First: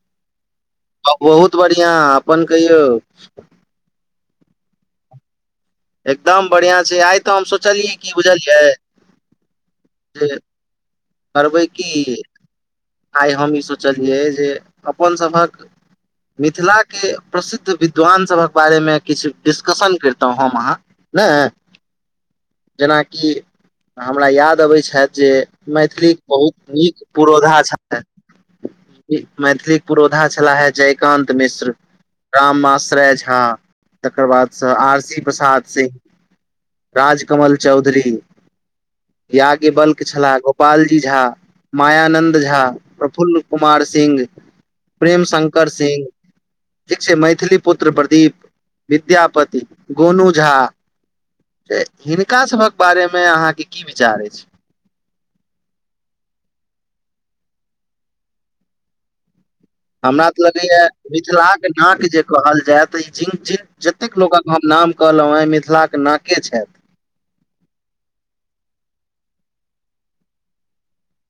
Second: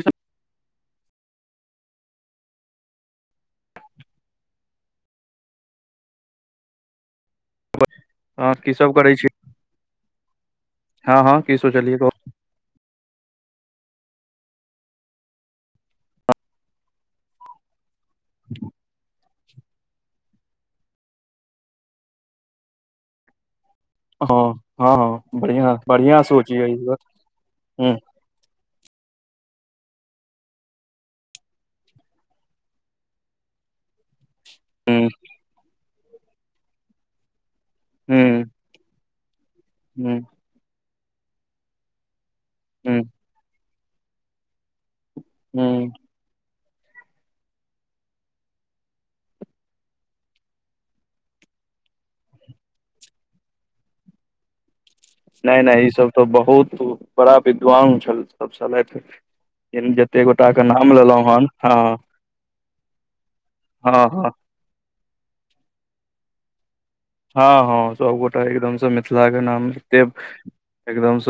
[inaudible] बहुत बढ़िआं अपन कहिय एकदम बढ़िया छै आइ तऽ हम सोचलियै की हँ बुझलियै की सब करै छी ज हँ हँ करबै की सोचलियै कहु आइ हम ई सोचलियै जे अपन सभ मिथिला के प्रसिद्ध बि विद्वान सभक बारे मे किछु डिस्कशन करितहुं हम अहाँ न जेनाक हमरा हँ याद अबैत हँ छथि जे हँ बढ़िआँ मैथिलीक बढ़िआँ सोच बहुत यै ई बात नीक पुरोधा हूँ छथ मैथिलीक पुरोधा छलाहे जयकानं मिश्र राम मशरय झा तकर बा स आर हूँ सी प्रसाद सिंह राजकमल चौधर हूँ याज्ञ बिल्कूल हूँ छलाह गोपालजी झा मायानन्द झा हूँ प्रफुल्ल कुमार सिंह प्रेम शंकर हूँ सिह ठीक छै मैथिली पुत्र प्रदीप विद्यापति गोन झा हिनका सभक बारेमे हाँके की विचार अछि नहि नहि ई सब तऽ बहुत बड़ा विद्वान छल छलथ हमरा तऽ लगैया हन मिथिलाक हँ नाक जे कहल जाय त ई हँ जतेक हँ लोक हम नाम कहलहुँं आ मिथिलाक के नाके छथ हँ हँ सबगोटा एकदमसँ मिथिला के नाम एते एकदमस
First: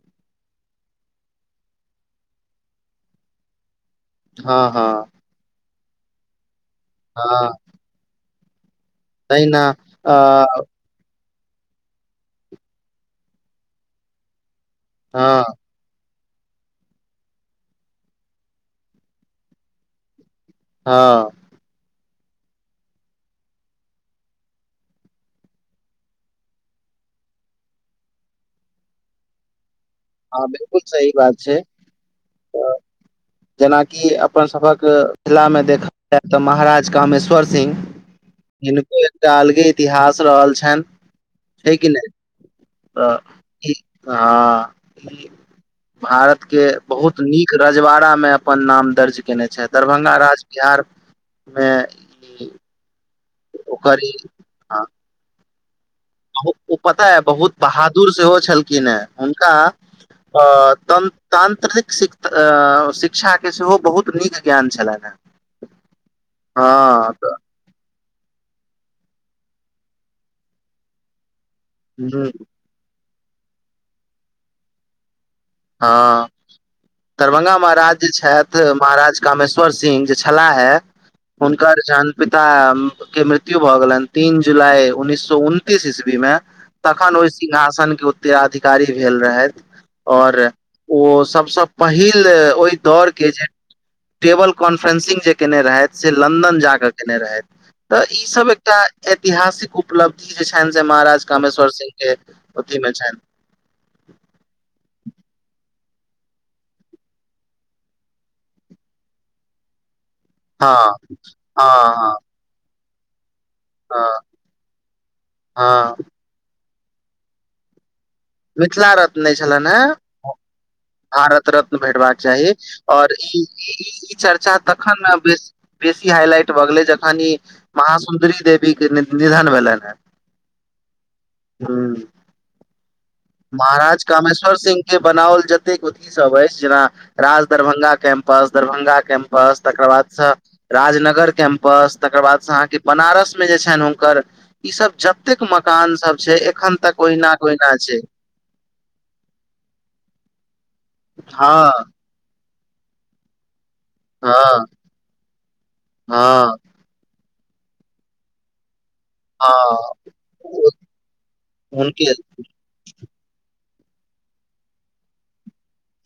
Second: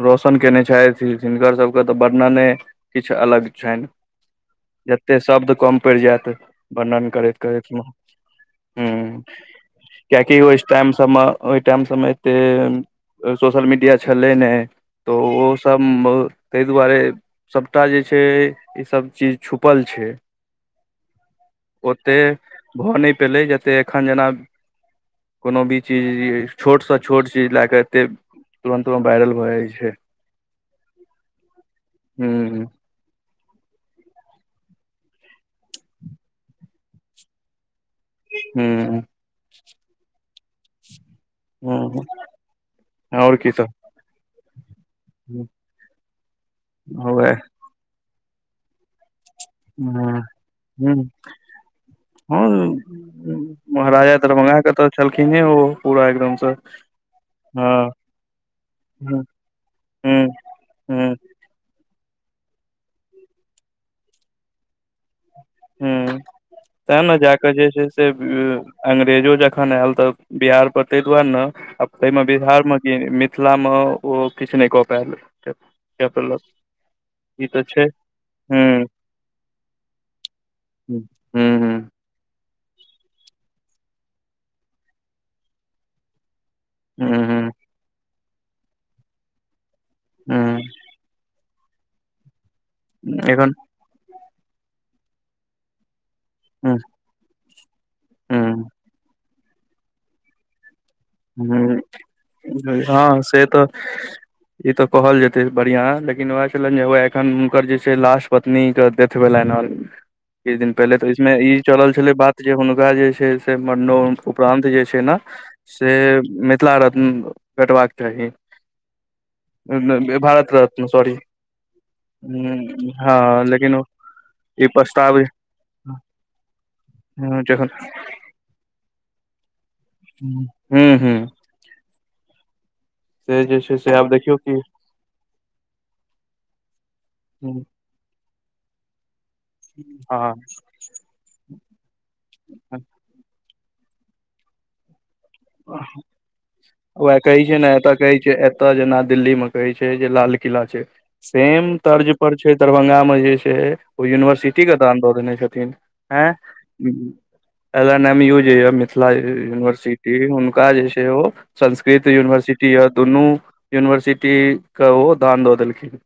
रौशन केने छथि हिनकर सबके तऽ वर्णने किछु अलग छनि हँ हँ जते शब्दकम पड़ जायत वर्णन करैत हँ करैतमे हूँ तहिना। अ, किएकि ओइ टाइम सभमे ओइ टाइम सभमे एतेक सोशल मीडिया छलै नइ। तऽ हँ ओ सभ ताहि दुआरे। सभटा जे छै ईसभ चीज छुपल छै। हँ। ओते भऽ नहि पेलै जे एखन जेना। कोनो भी चीज छोटसँ छोट चीज लए कऽ एतेक। तुरन्तुरत वायरल भऽ जाइ छै। हँ, बिल्कूल सही बात छै। हू। जेनाकि अपन सभक मिथिलामे देखल जाय तऽ महाराज कामेश्वर सिंह। हिनको हूँ एकटा अलगे इतिहास रहल छनि। छै की हूँ नहि त आओर की ई सब हँ भारतके बहुत हौवे नीक। रजवाड़ामे अपन नाम दर्ज कयने छथि दरभंगा हूँ राज हूँ बिहारमे। हँ, ई महाराजा दरभंगाके हँ तऽ छलखिन हे ओ पूरा। एकदमसँ ओ पता है बहुत हँ बहादुर सेहो छलखिन है हूँ हुनका। हूँ आ तन। हूँ तत्रिक शिक्षाके सेहो बहुत नीक ज्ञान छलनि हैं। हु तऽ ने जा कऽ जे छै। से अंग्रेजो जखन आयल तऽ बिहार पर ताहि दुआरे ने। तैमे हम्म, बिहारमे कि मिथिलामे, ओ किछु नि कऽ पाएल। हँ, ई दरभंगा तऽ छै महाराज जे छेथ, हूं महाराज कामेश्वर सिंह जे छथि। छला है, हूं हूं हुनकर जन। पिताके मृत्यु भऽ गेलनि तीन जुलाई उन्नीस सए उनतीस ईस्वी मे। तखन हूं ओइ हूं सिंहासनके उत्तेराधिकारी भेल रहथि। और हूं ओ सभसे पहिल ओइ दौड़के जे। एखन टेबल कॉन्फ्रेंसिंग जे कयने रहथि से लन्दन जा हूं कऽ कयने रहथि। तऽ ई सभ हूं एकटा ऐतिहासिक उपलब्धि जे छन से महाराज कामेश्वर हूँ सिंह के अथी मे हा छनि से तऽ। ई तऽ कहल जेतै बढ़िया, लेकिन उएह छलनि जे ओ एखन हुनकर जे छै, लास्ट पत्नीके डेथ भेलनि ह। किछु दिन हँ पहिले तऽ इसमे ई चलल हँ छलै हँ बात। जे हुनका जे छै, से मरनो हँ उपरान्त जे छै, ने से हँ मिथिला रत्न कटबाक चाही। मिथिला रत्न नहि छलनि हे भारत रत्न सॉरी भारत रत्न भेटबाक चाही हूँ आओर ई। हँ लेकिन ओ ई चर्चा ई तखन ने प्रस्ताव बेसी हाइलाइट भऽ गेलै जखन जखन महा सुन्दरी देवी। के निधन भेलनि। हू, हू। हू। जे छै से महाराज आब देखियौ कामेश्वर कि सिंह के बनाओल जतेक अथी सभ अछि जेना राज हँ दरभंगा कऽ बस दरभंगा कैम्पस तकर बादसँ। राजनगर कैम्पस तकर बाद से अहाँकेँ बनारस मे जे छनि हुनकर ईसभ जब। कतेक मकान सभ छै, एखन तक ओहिना के ओहिना छै। ए जेना दिल्लीमे कहै छै लाल किला छै, सेम हँ तर्ज पर। पर छै, दरभंगामे जे छै। ओ हँ यूनिवर्सिटीके दान दऽ देने छथिन ह हँ एल एन एम यू जे। मिथिला हँ यूनिवर्सिटी हुनका जे छै ओ संस्कृत हुनके यूनिवर्सिटी। य दुनू यूनिवर्सिटीके ओ दान दऽ देलखिन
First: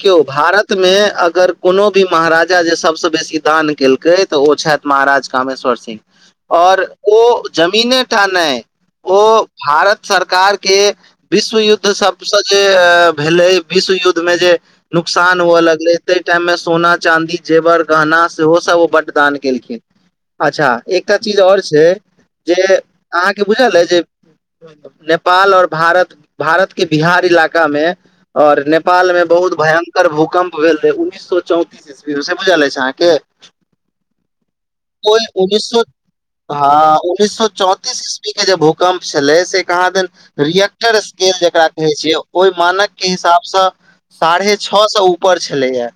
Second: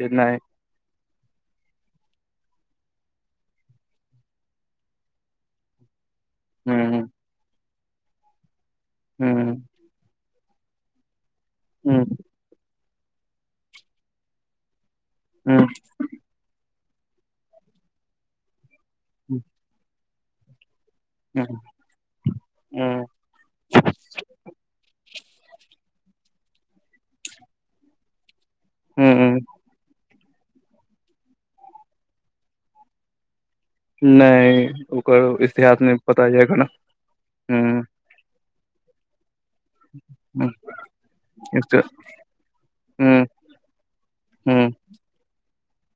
जे नहि भारत। मे अगर कोनो भी महाराजा जे सभस बेसी दान केलकै तऽ ओ छथि। महाराज कामेश्वर सिंह और हूं ओ जमीने ठाना ओ हूं भारत सरकार के विश्व युद् हूं जे भेलै विश्व युद्ध मे जे नुकसान हूं हुअ लगल तै टाइम मे सोना चाँदी जेवर गहना सेहो सब ओ बड्ड दान केलखि अच्छा एकटा चीज हूं हूं आओर छै जे अहाँके बुझल अइ ज नेपाल और भारत भारत के बिहार इलाका मे और न नेपाल हूं में बहुत हूं भयंकर भूकम्प भेल रहे उन्नैस सए चौंतीस ईस्वी मे से बुझल अछि अहाँक नहि कोइ ओकर उन्नीस इतिहास सौ नहि पता य एखन हँ उन्नीस सौ हूं चौतीस ई के जे भूकम्प छलै ज कहाँ देन हूं रिए्टर स्केल जेकरा कहे छिय ओहि मानक के हूं हिसाब स साढ़े हूं छओ स ऊपर छलैए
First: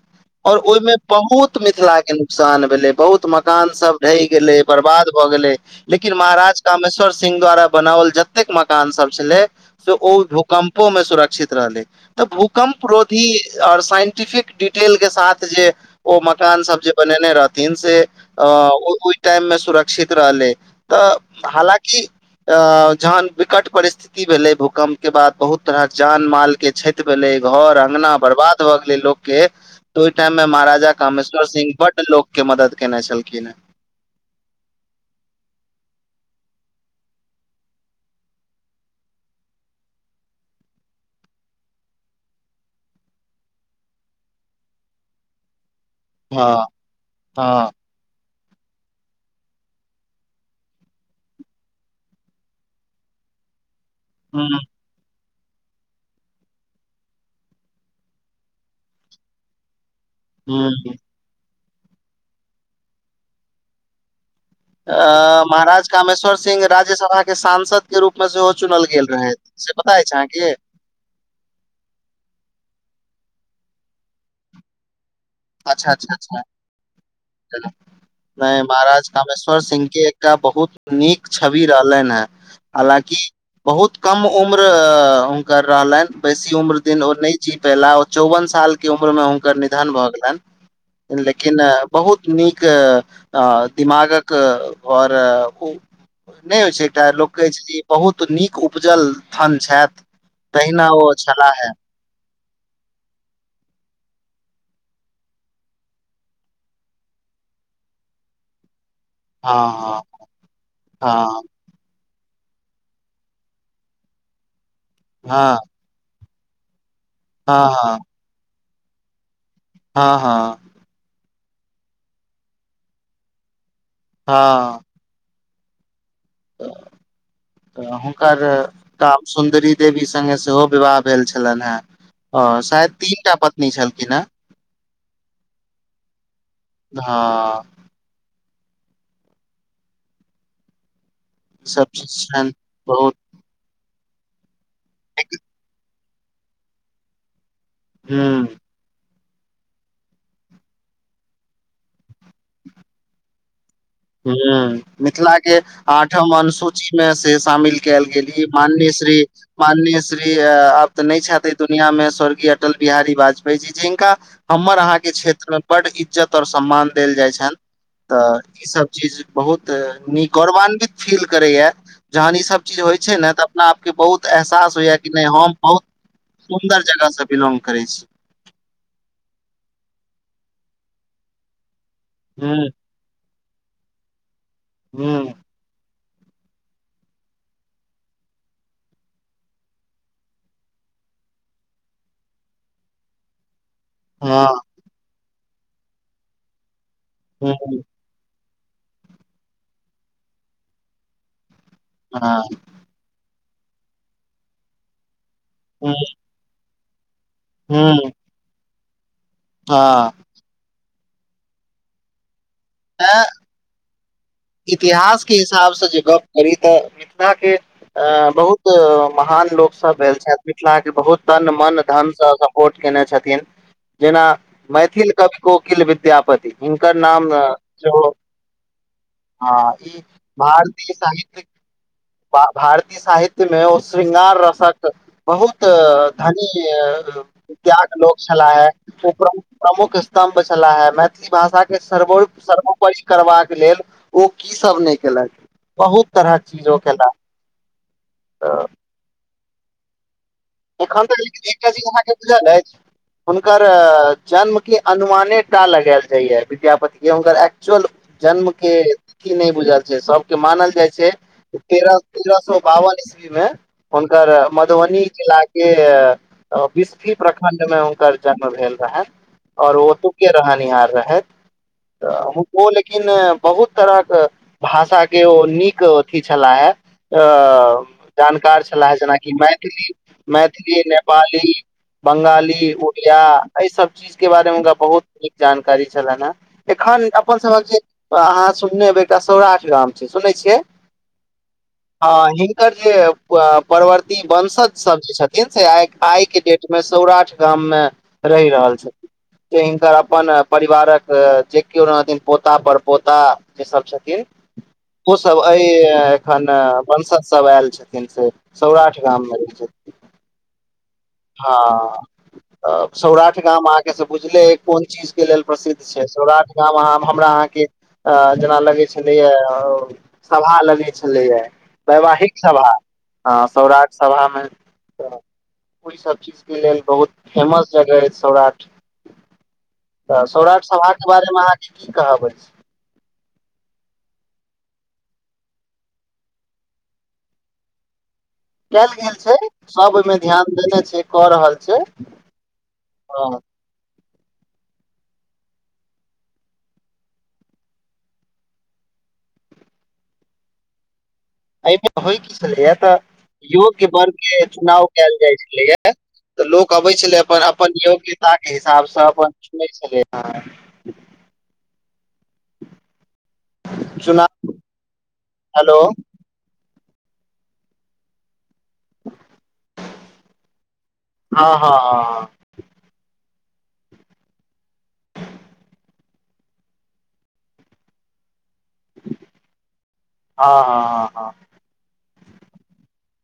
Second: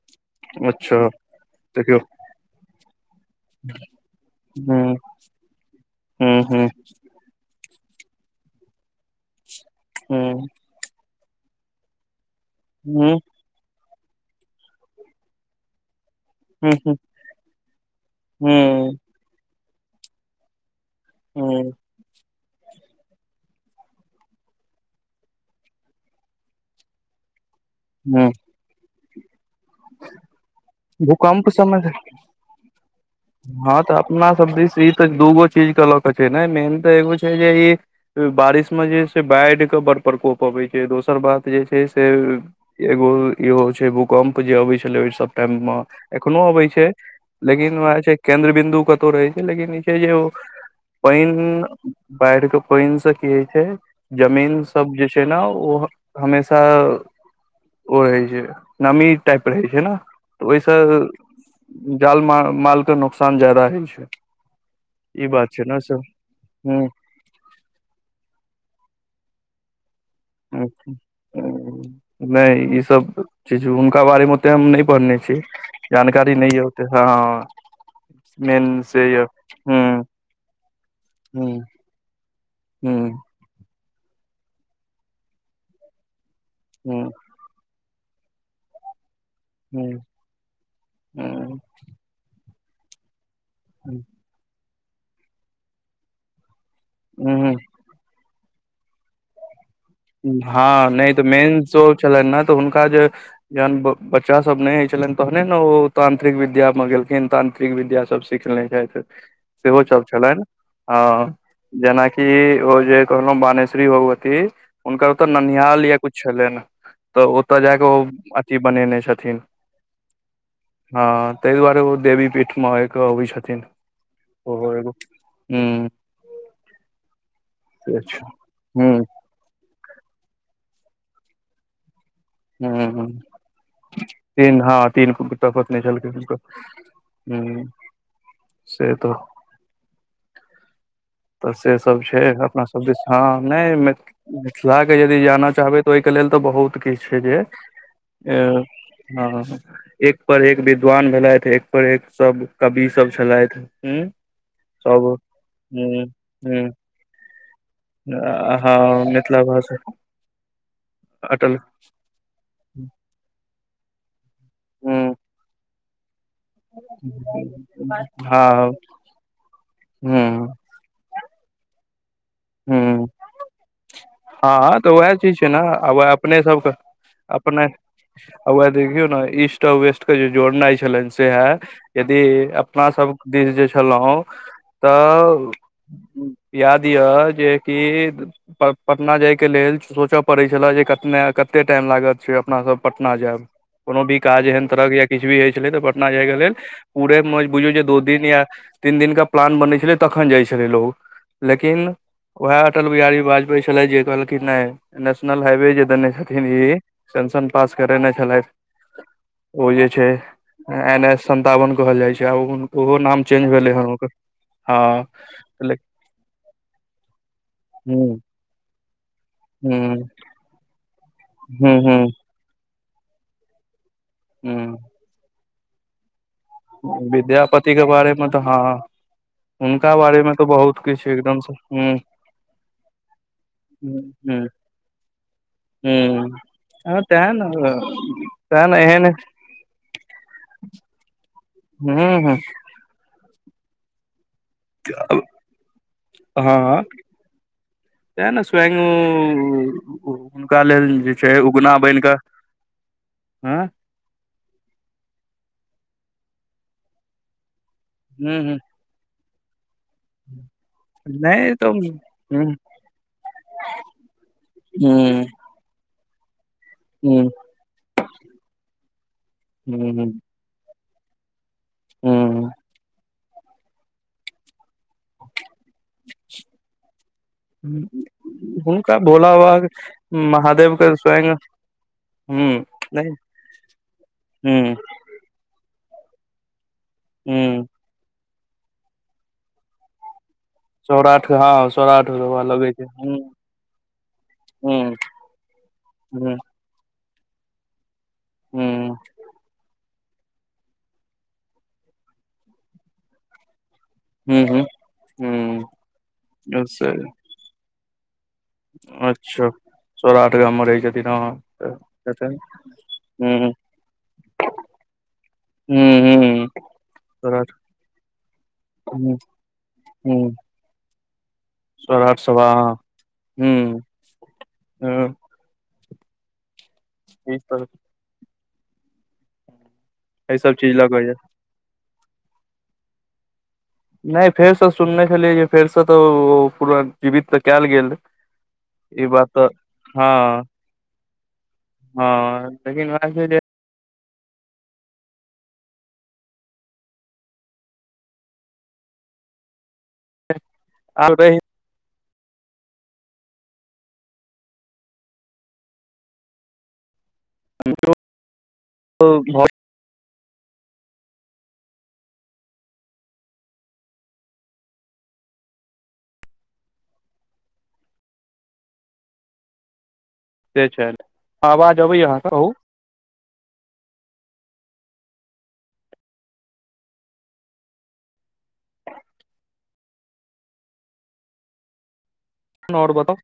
और ओहिमे अच्छा बहुत देखियौ मिथिला के नुकसान भेले बहुत मकान सब ढहि गेले हूं बर्बाद भए गेल लेकिन हूं महाराज हूं कामेश्व सिंह द्वारा बनाओल जतेक मकान सब छलै से ओ हूं भूकम् मे सुरक्षित रहलै तऽ भूकम्प हूं रोधी आऔर साइन्टिफि डिटेल के साथ जे ओ मकान हूं सब जे बनेने रहथिन से हूं टाइम मे सुरक्षित रहलै तऽ हूं हालकि अ जहन विकट परिस्थित भेलै भूकम्प के बाद बहुत तरह जान माल के क्षति भेलै घर अंगना हूं बर्बाद भ गेले लोक के त ओइ टाइम में महाराजा कामेश्वर भूकम्प सिंह समय बड् लोक के मदद केनाइ छ हँ तऽ अपना सब दिस ई तऽ दूगो चीज के लऽ के छै ने मेन तऽ एगो छै जे बारिशमे जे छै से बाढ़िके बड़ प्रकोप अबैत छै दोसर बात जे छै स एगो इहो छै भूकम्प जे अबै छलै ओहि सब टाइम मेँ एखनो अबै हँ छै हँ लेकिन वह छै केन्द्र बिन्दु कतौ रहै छै लेकिन ई छै जे पानि बाढ़ि के पानि से की होइ छै जमी हुँ सब जे छै ने ओ हमेश ओ रहै छै नमी टाइप रहै छै न तऽ हुँ ओहिसँ हुँ। जाल मालके नोककसान जादा होइ छ अ महाराज कामेश्वर सिंह हूँ राज्यसभा के सांस के रूप मे सेहो चुनल गेल रहै से पता अछि छै अहाँक हूँ नहि ई सब चीज हुनका बारे मे ओते हम नहि पढ़न छी अच्छा अच्छा जानकारी नइ ओते ह नहि महाराज कामेश्वर सिंह के एकटा बहुत नीक हूँ छवि रहलनि हे हलााँकि हूँ बहुत कम उम्र हुनकर रहलनि बेसी उम्र दिन ओ हूँ नह कि पायला चौवन साल के उम्र मे हुनकर निधन हूँ भऽ गैलेन लेकि हूँ बहुत नीक द आओर ओ नहि होइ छै एकटा लोक हूँ कहै हूँ। ल बहुत नीक उपजल स्थन छथ हँ नइ तऽ मेन शो छलनि ने तऽ हुनका ज जहन बच्चा सब नहि होय छलैन तहने ने ओ तांत्रिक विद्या में गेलखिन तांत्रिक विद्या सब स सीखने छथि सेहो हँ सब छलनि हँ जेनाकि ओ जे कहलहु बानेश्वरी भगवती हुनकर ओतऽ हँ ननिहाल य कुछ छलै न तऽ ओतऽ हँ जाकेऽ हँ ओ अथी बनेने छथि हँ ह हँ ताहि दुआरेओ देवी पीठमे एक अबै छथिन ओ एगो हू त तऽ हुनकर हूँ सुन्दरी देवी सङ्गे सेहो विवाह भेल छलनि हे हा हूँ शायद हूँ तीन टा पत्नी छलखिन ह तीन हँ तीन तपत नहि छलकैो हँ ह से त तऽ ई से सब चीज छै छनि अपना सब दि बहुत नहि मि मिथिलाे यदि जाना चाहबै तऽ ओहिके लेल तऽ बहुत किछु छै ज हूं आ एक पर एक विद्वान भेलथि एक पर एक सब कवि सब छलथि ह सब मिथिला के हूँ आठम हूँ अनुसूची मे से शामि कयल गेल अ, मान्य हँ श्री मिथिला भाषा मान्य श्री आब तऽ नहि छथि अटल दुनिया मे स्वर्गीय अटल बिहारी वाजपेयी जी ज हिनक हमर अहाँ के हूँ क्षेत्र में बड इज्जत और सम्मान देल जाय छनि त हँ इ स चीज बहुत न हूँ गौरवान्वित फील करै जहन ईसभ चीज होइ हूँ छै ने तऽ अपना आपके बहुत एहसास हँ तऽ होइया कि उएह नहि चीज छै हम ने बहु आ वएह अपने सबके सुन्दर जगह से बिलोंग अपने करै छ आ उएह देखियौ ने ईस्ट आ वेस्ट के जे जोड़नाइ छलनि से ह यदि हूँ अपना सब दिस जे छलहुँ हूँ त याद य जे क पटना जायके लेल सोचय पड़ैत छलए जे कतना कतेक टाइम लागत छै अपनासभ पटना जाय कोनो भी काज हँ एहन तरहक या किछु भी होइ छलै तऽ पटना जायके लेल पूरे हूँ बुझू जे द हँ प् त अटल बिहारी वाजपेयी छलेथ जे कहलखिन नइ नेशनल हाईवे जे हूँ देने छथिन ई सेशं पास हूँ करेने छलथ ओ जे छै हँ एन एस सन्तावन कहल जाइ छै आ ओहो नाम चेंज भेलै हक इतिहासके हिसाबसँ जे गप करी तऽ मिथिलाके हूँ बहु महान लोक सब हूँ भेल छथि मिथिला के बहुत तन हूँ मन हूँ धनस कोट केने छथिन जेना हूँ मैथिल कवि कोकिल विद्यापत हुनकर ना विद्यापति के बारे मे तऽ हँ हुनका बारे मे तऽ बहुत किछु एकदमसँ भारतीय साहित्य मे ओ श्रृंगार रस बहुत हूँ हँ तें ने धनीत्याग लोक छला तें हे ने एहन उप प्रमुख स्तम्भ छलाह हे मैथिली भाषा के हूँ सर्व हूँ सर्वोपरि करबाक ले ओ की सब नहि केलक बहुत तरहक ची त ने सय एखन तऽ एकटा चीज अहाँके बुझल अछि हुनक हँ जन्म के अनुमानेटा लगायल जाइया विद्यापति के हुनकर एकचुअल हूँ जन्म हूँ क की नइ बुझल छै सबके मानल जाइ छै नहि तऽ तेरह तेरह हूँ सौ बावन ईस्वी म हुनकर मधुबनी हूँ जिल केसफी हूँ प्रखं्ड में हुनकर जन्म भेल रहनि और हूं ओत हूं रहनिहार रहथ हुनको लेकिन बहुत तरह भाष के ओ नीक अथी छलाहे जानकार छलाह हुनका जेनाकि भोला बाबा मैथिली महादेव मैथिली के स्वयं नेपाली हूं बंगाली नहि उड़िया अइ सब चीजके बारेमे हुनका हूं बहु न जानकारी छलनि हेँ एखन अपन सभक हूं ज अहाँ सुननेब एकटा सौराठ गाम छी सुनै छिय सौराठ हँ सौराठ हँ बाबा लगै हिनकर छै जे हूं परवर्ती बंशत स हूं जे छथिन से आ आइ हूं के डेटमे सौराठ गामम रहि रहल हूं छथिन से हिनकर अप परिवारक जे केओ हथिन पोता पर पोता जे सब छथि हूं ओ सब अ हूं एखन हूं से वंशज सब आयल छथिन स अच्छा सोरा आठ गा म रहै छ हँ तऽ सौराठ हूं गाम अहाँके से बुझले कोन ची के लेल प्रसिद्ध छै हूं सौराठ हूं गामह हमरा सौराठ अहाँक आ जेना लगै हूं छलैए हूं सभा लगै छलै सौराठ वैवाहिक सभा हँ हँ हूं सौराट सभाम हूं ओइसभ चीज के लेल बहुत ई सब फेमस जगहअछि सौराठ तऽ एहि सब सौराष्ट चीज सभाक के लगैया बारेमे अहाँके की कहब नहि फेरसँ सुनने छलियै जे फेरसँ तऽ ओ पूरा जीवित तऽ कयल गे कयल ई गेल बात छै तऽ सब ओहिमे हँ ध्यान देने छै कऽ रहल छै हँ लेकिन वएह छै हँ ज आलद एहिमे होइ की छलैया तऽ योग्य वर्ग के चुनाव कयल जाय छलैय तऽ लोक अबै छलै अपन अपन योग्यताके हिसाबसँ अपन घर सुुनै छलै चना हेल से छै हँ हँ आवाज अबैय हँ अहाँके कह ह नोड़बत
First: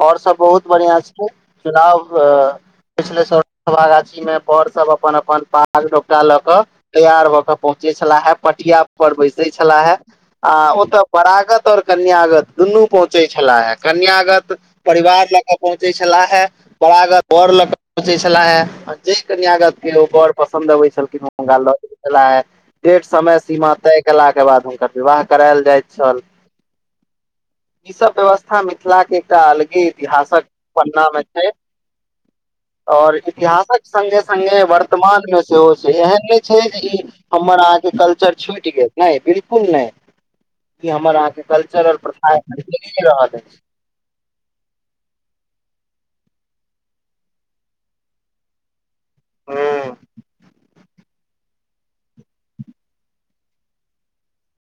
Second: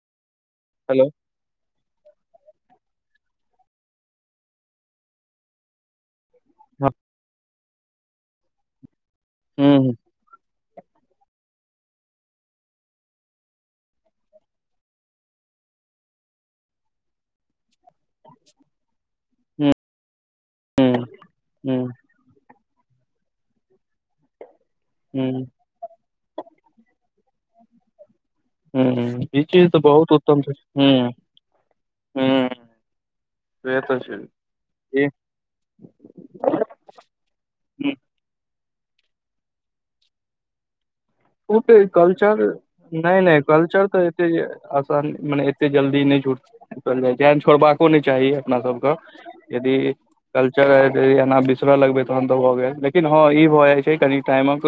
और सब बहुत बढ़िआं हेलो छ चुनाव पिछले साल साभागाछी मे वर सब अपन अपन आाग रा ल क हँ तैयार भऽ क पहुँचे छलाहे पटिया पर बैसे हूँ छलाह आ ओतय वरागत और कन्यागत दुनू पहुंचै छलाह कन्याग परिवार लऽ क पहुँचे छलाह हे बड़गर घर ल सोचै छला हे जे हूँ कन्यागत के ओ बड़ पसन्द अबै हूँ छलखि हूँ छला हे डेट समय सीमा तय केला के बाद हुनकर विवाह हूँ करायल जा तल ई सब व्यवस्था मिथिला क हूँ टा ई चीज तऽ अलगे बहुत उत्तम इतिहासक छै पढ़ना हूँ मे छ हूँ और से इतिहासक तऽ संगे छै संगगे वर्तमान मे सेहो छै एहन नहि छ बिलकुर ओते कल्चर नहि नहि कल्चर त एते आसान मने एते जल्दी नइ जाइ छै जेन छोड़बाको नइ चाही अपना सब क यदि अछि कल्च एना बिसरऽ लगबे तहन तऽ भऽ गेल लेकिन हँ ई भऽ जाय छै कनि टाइम म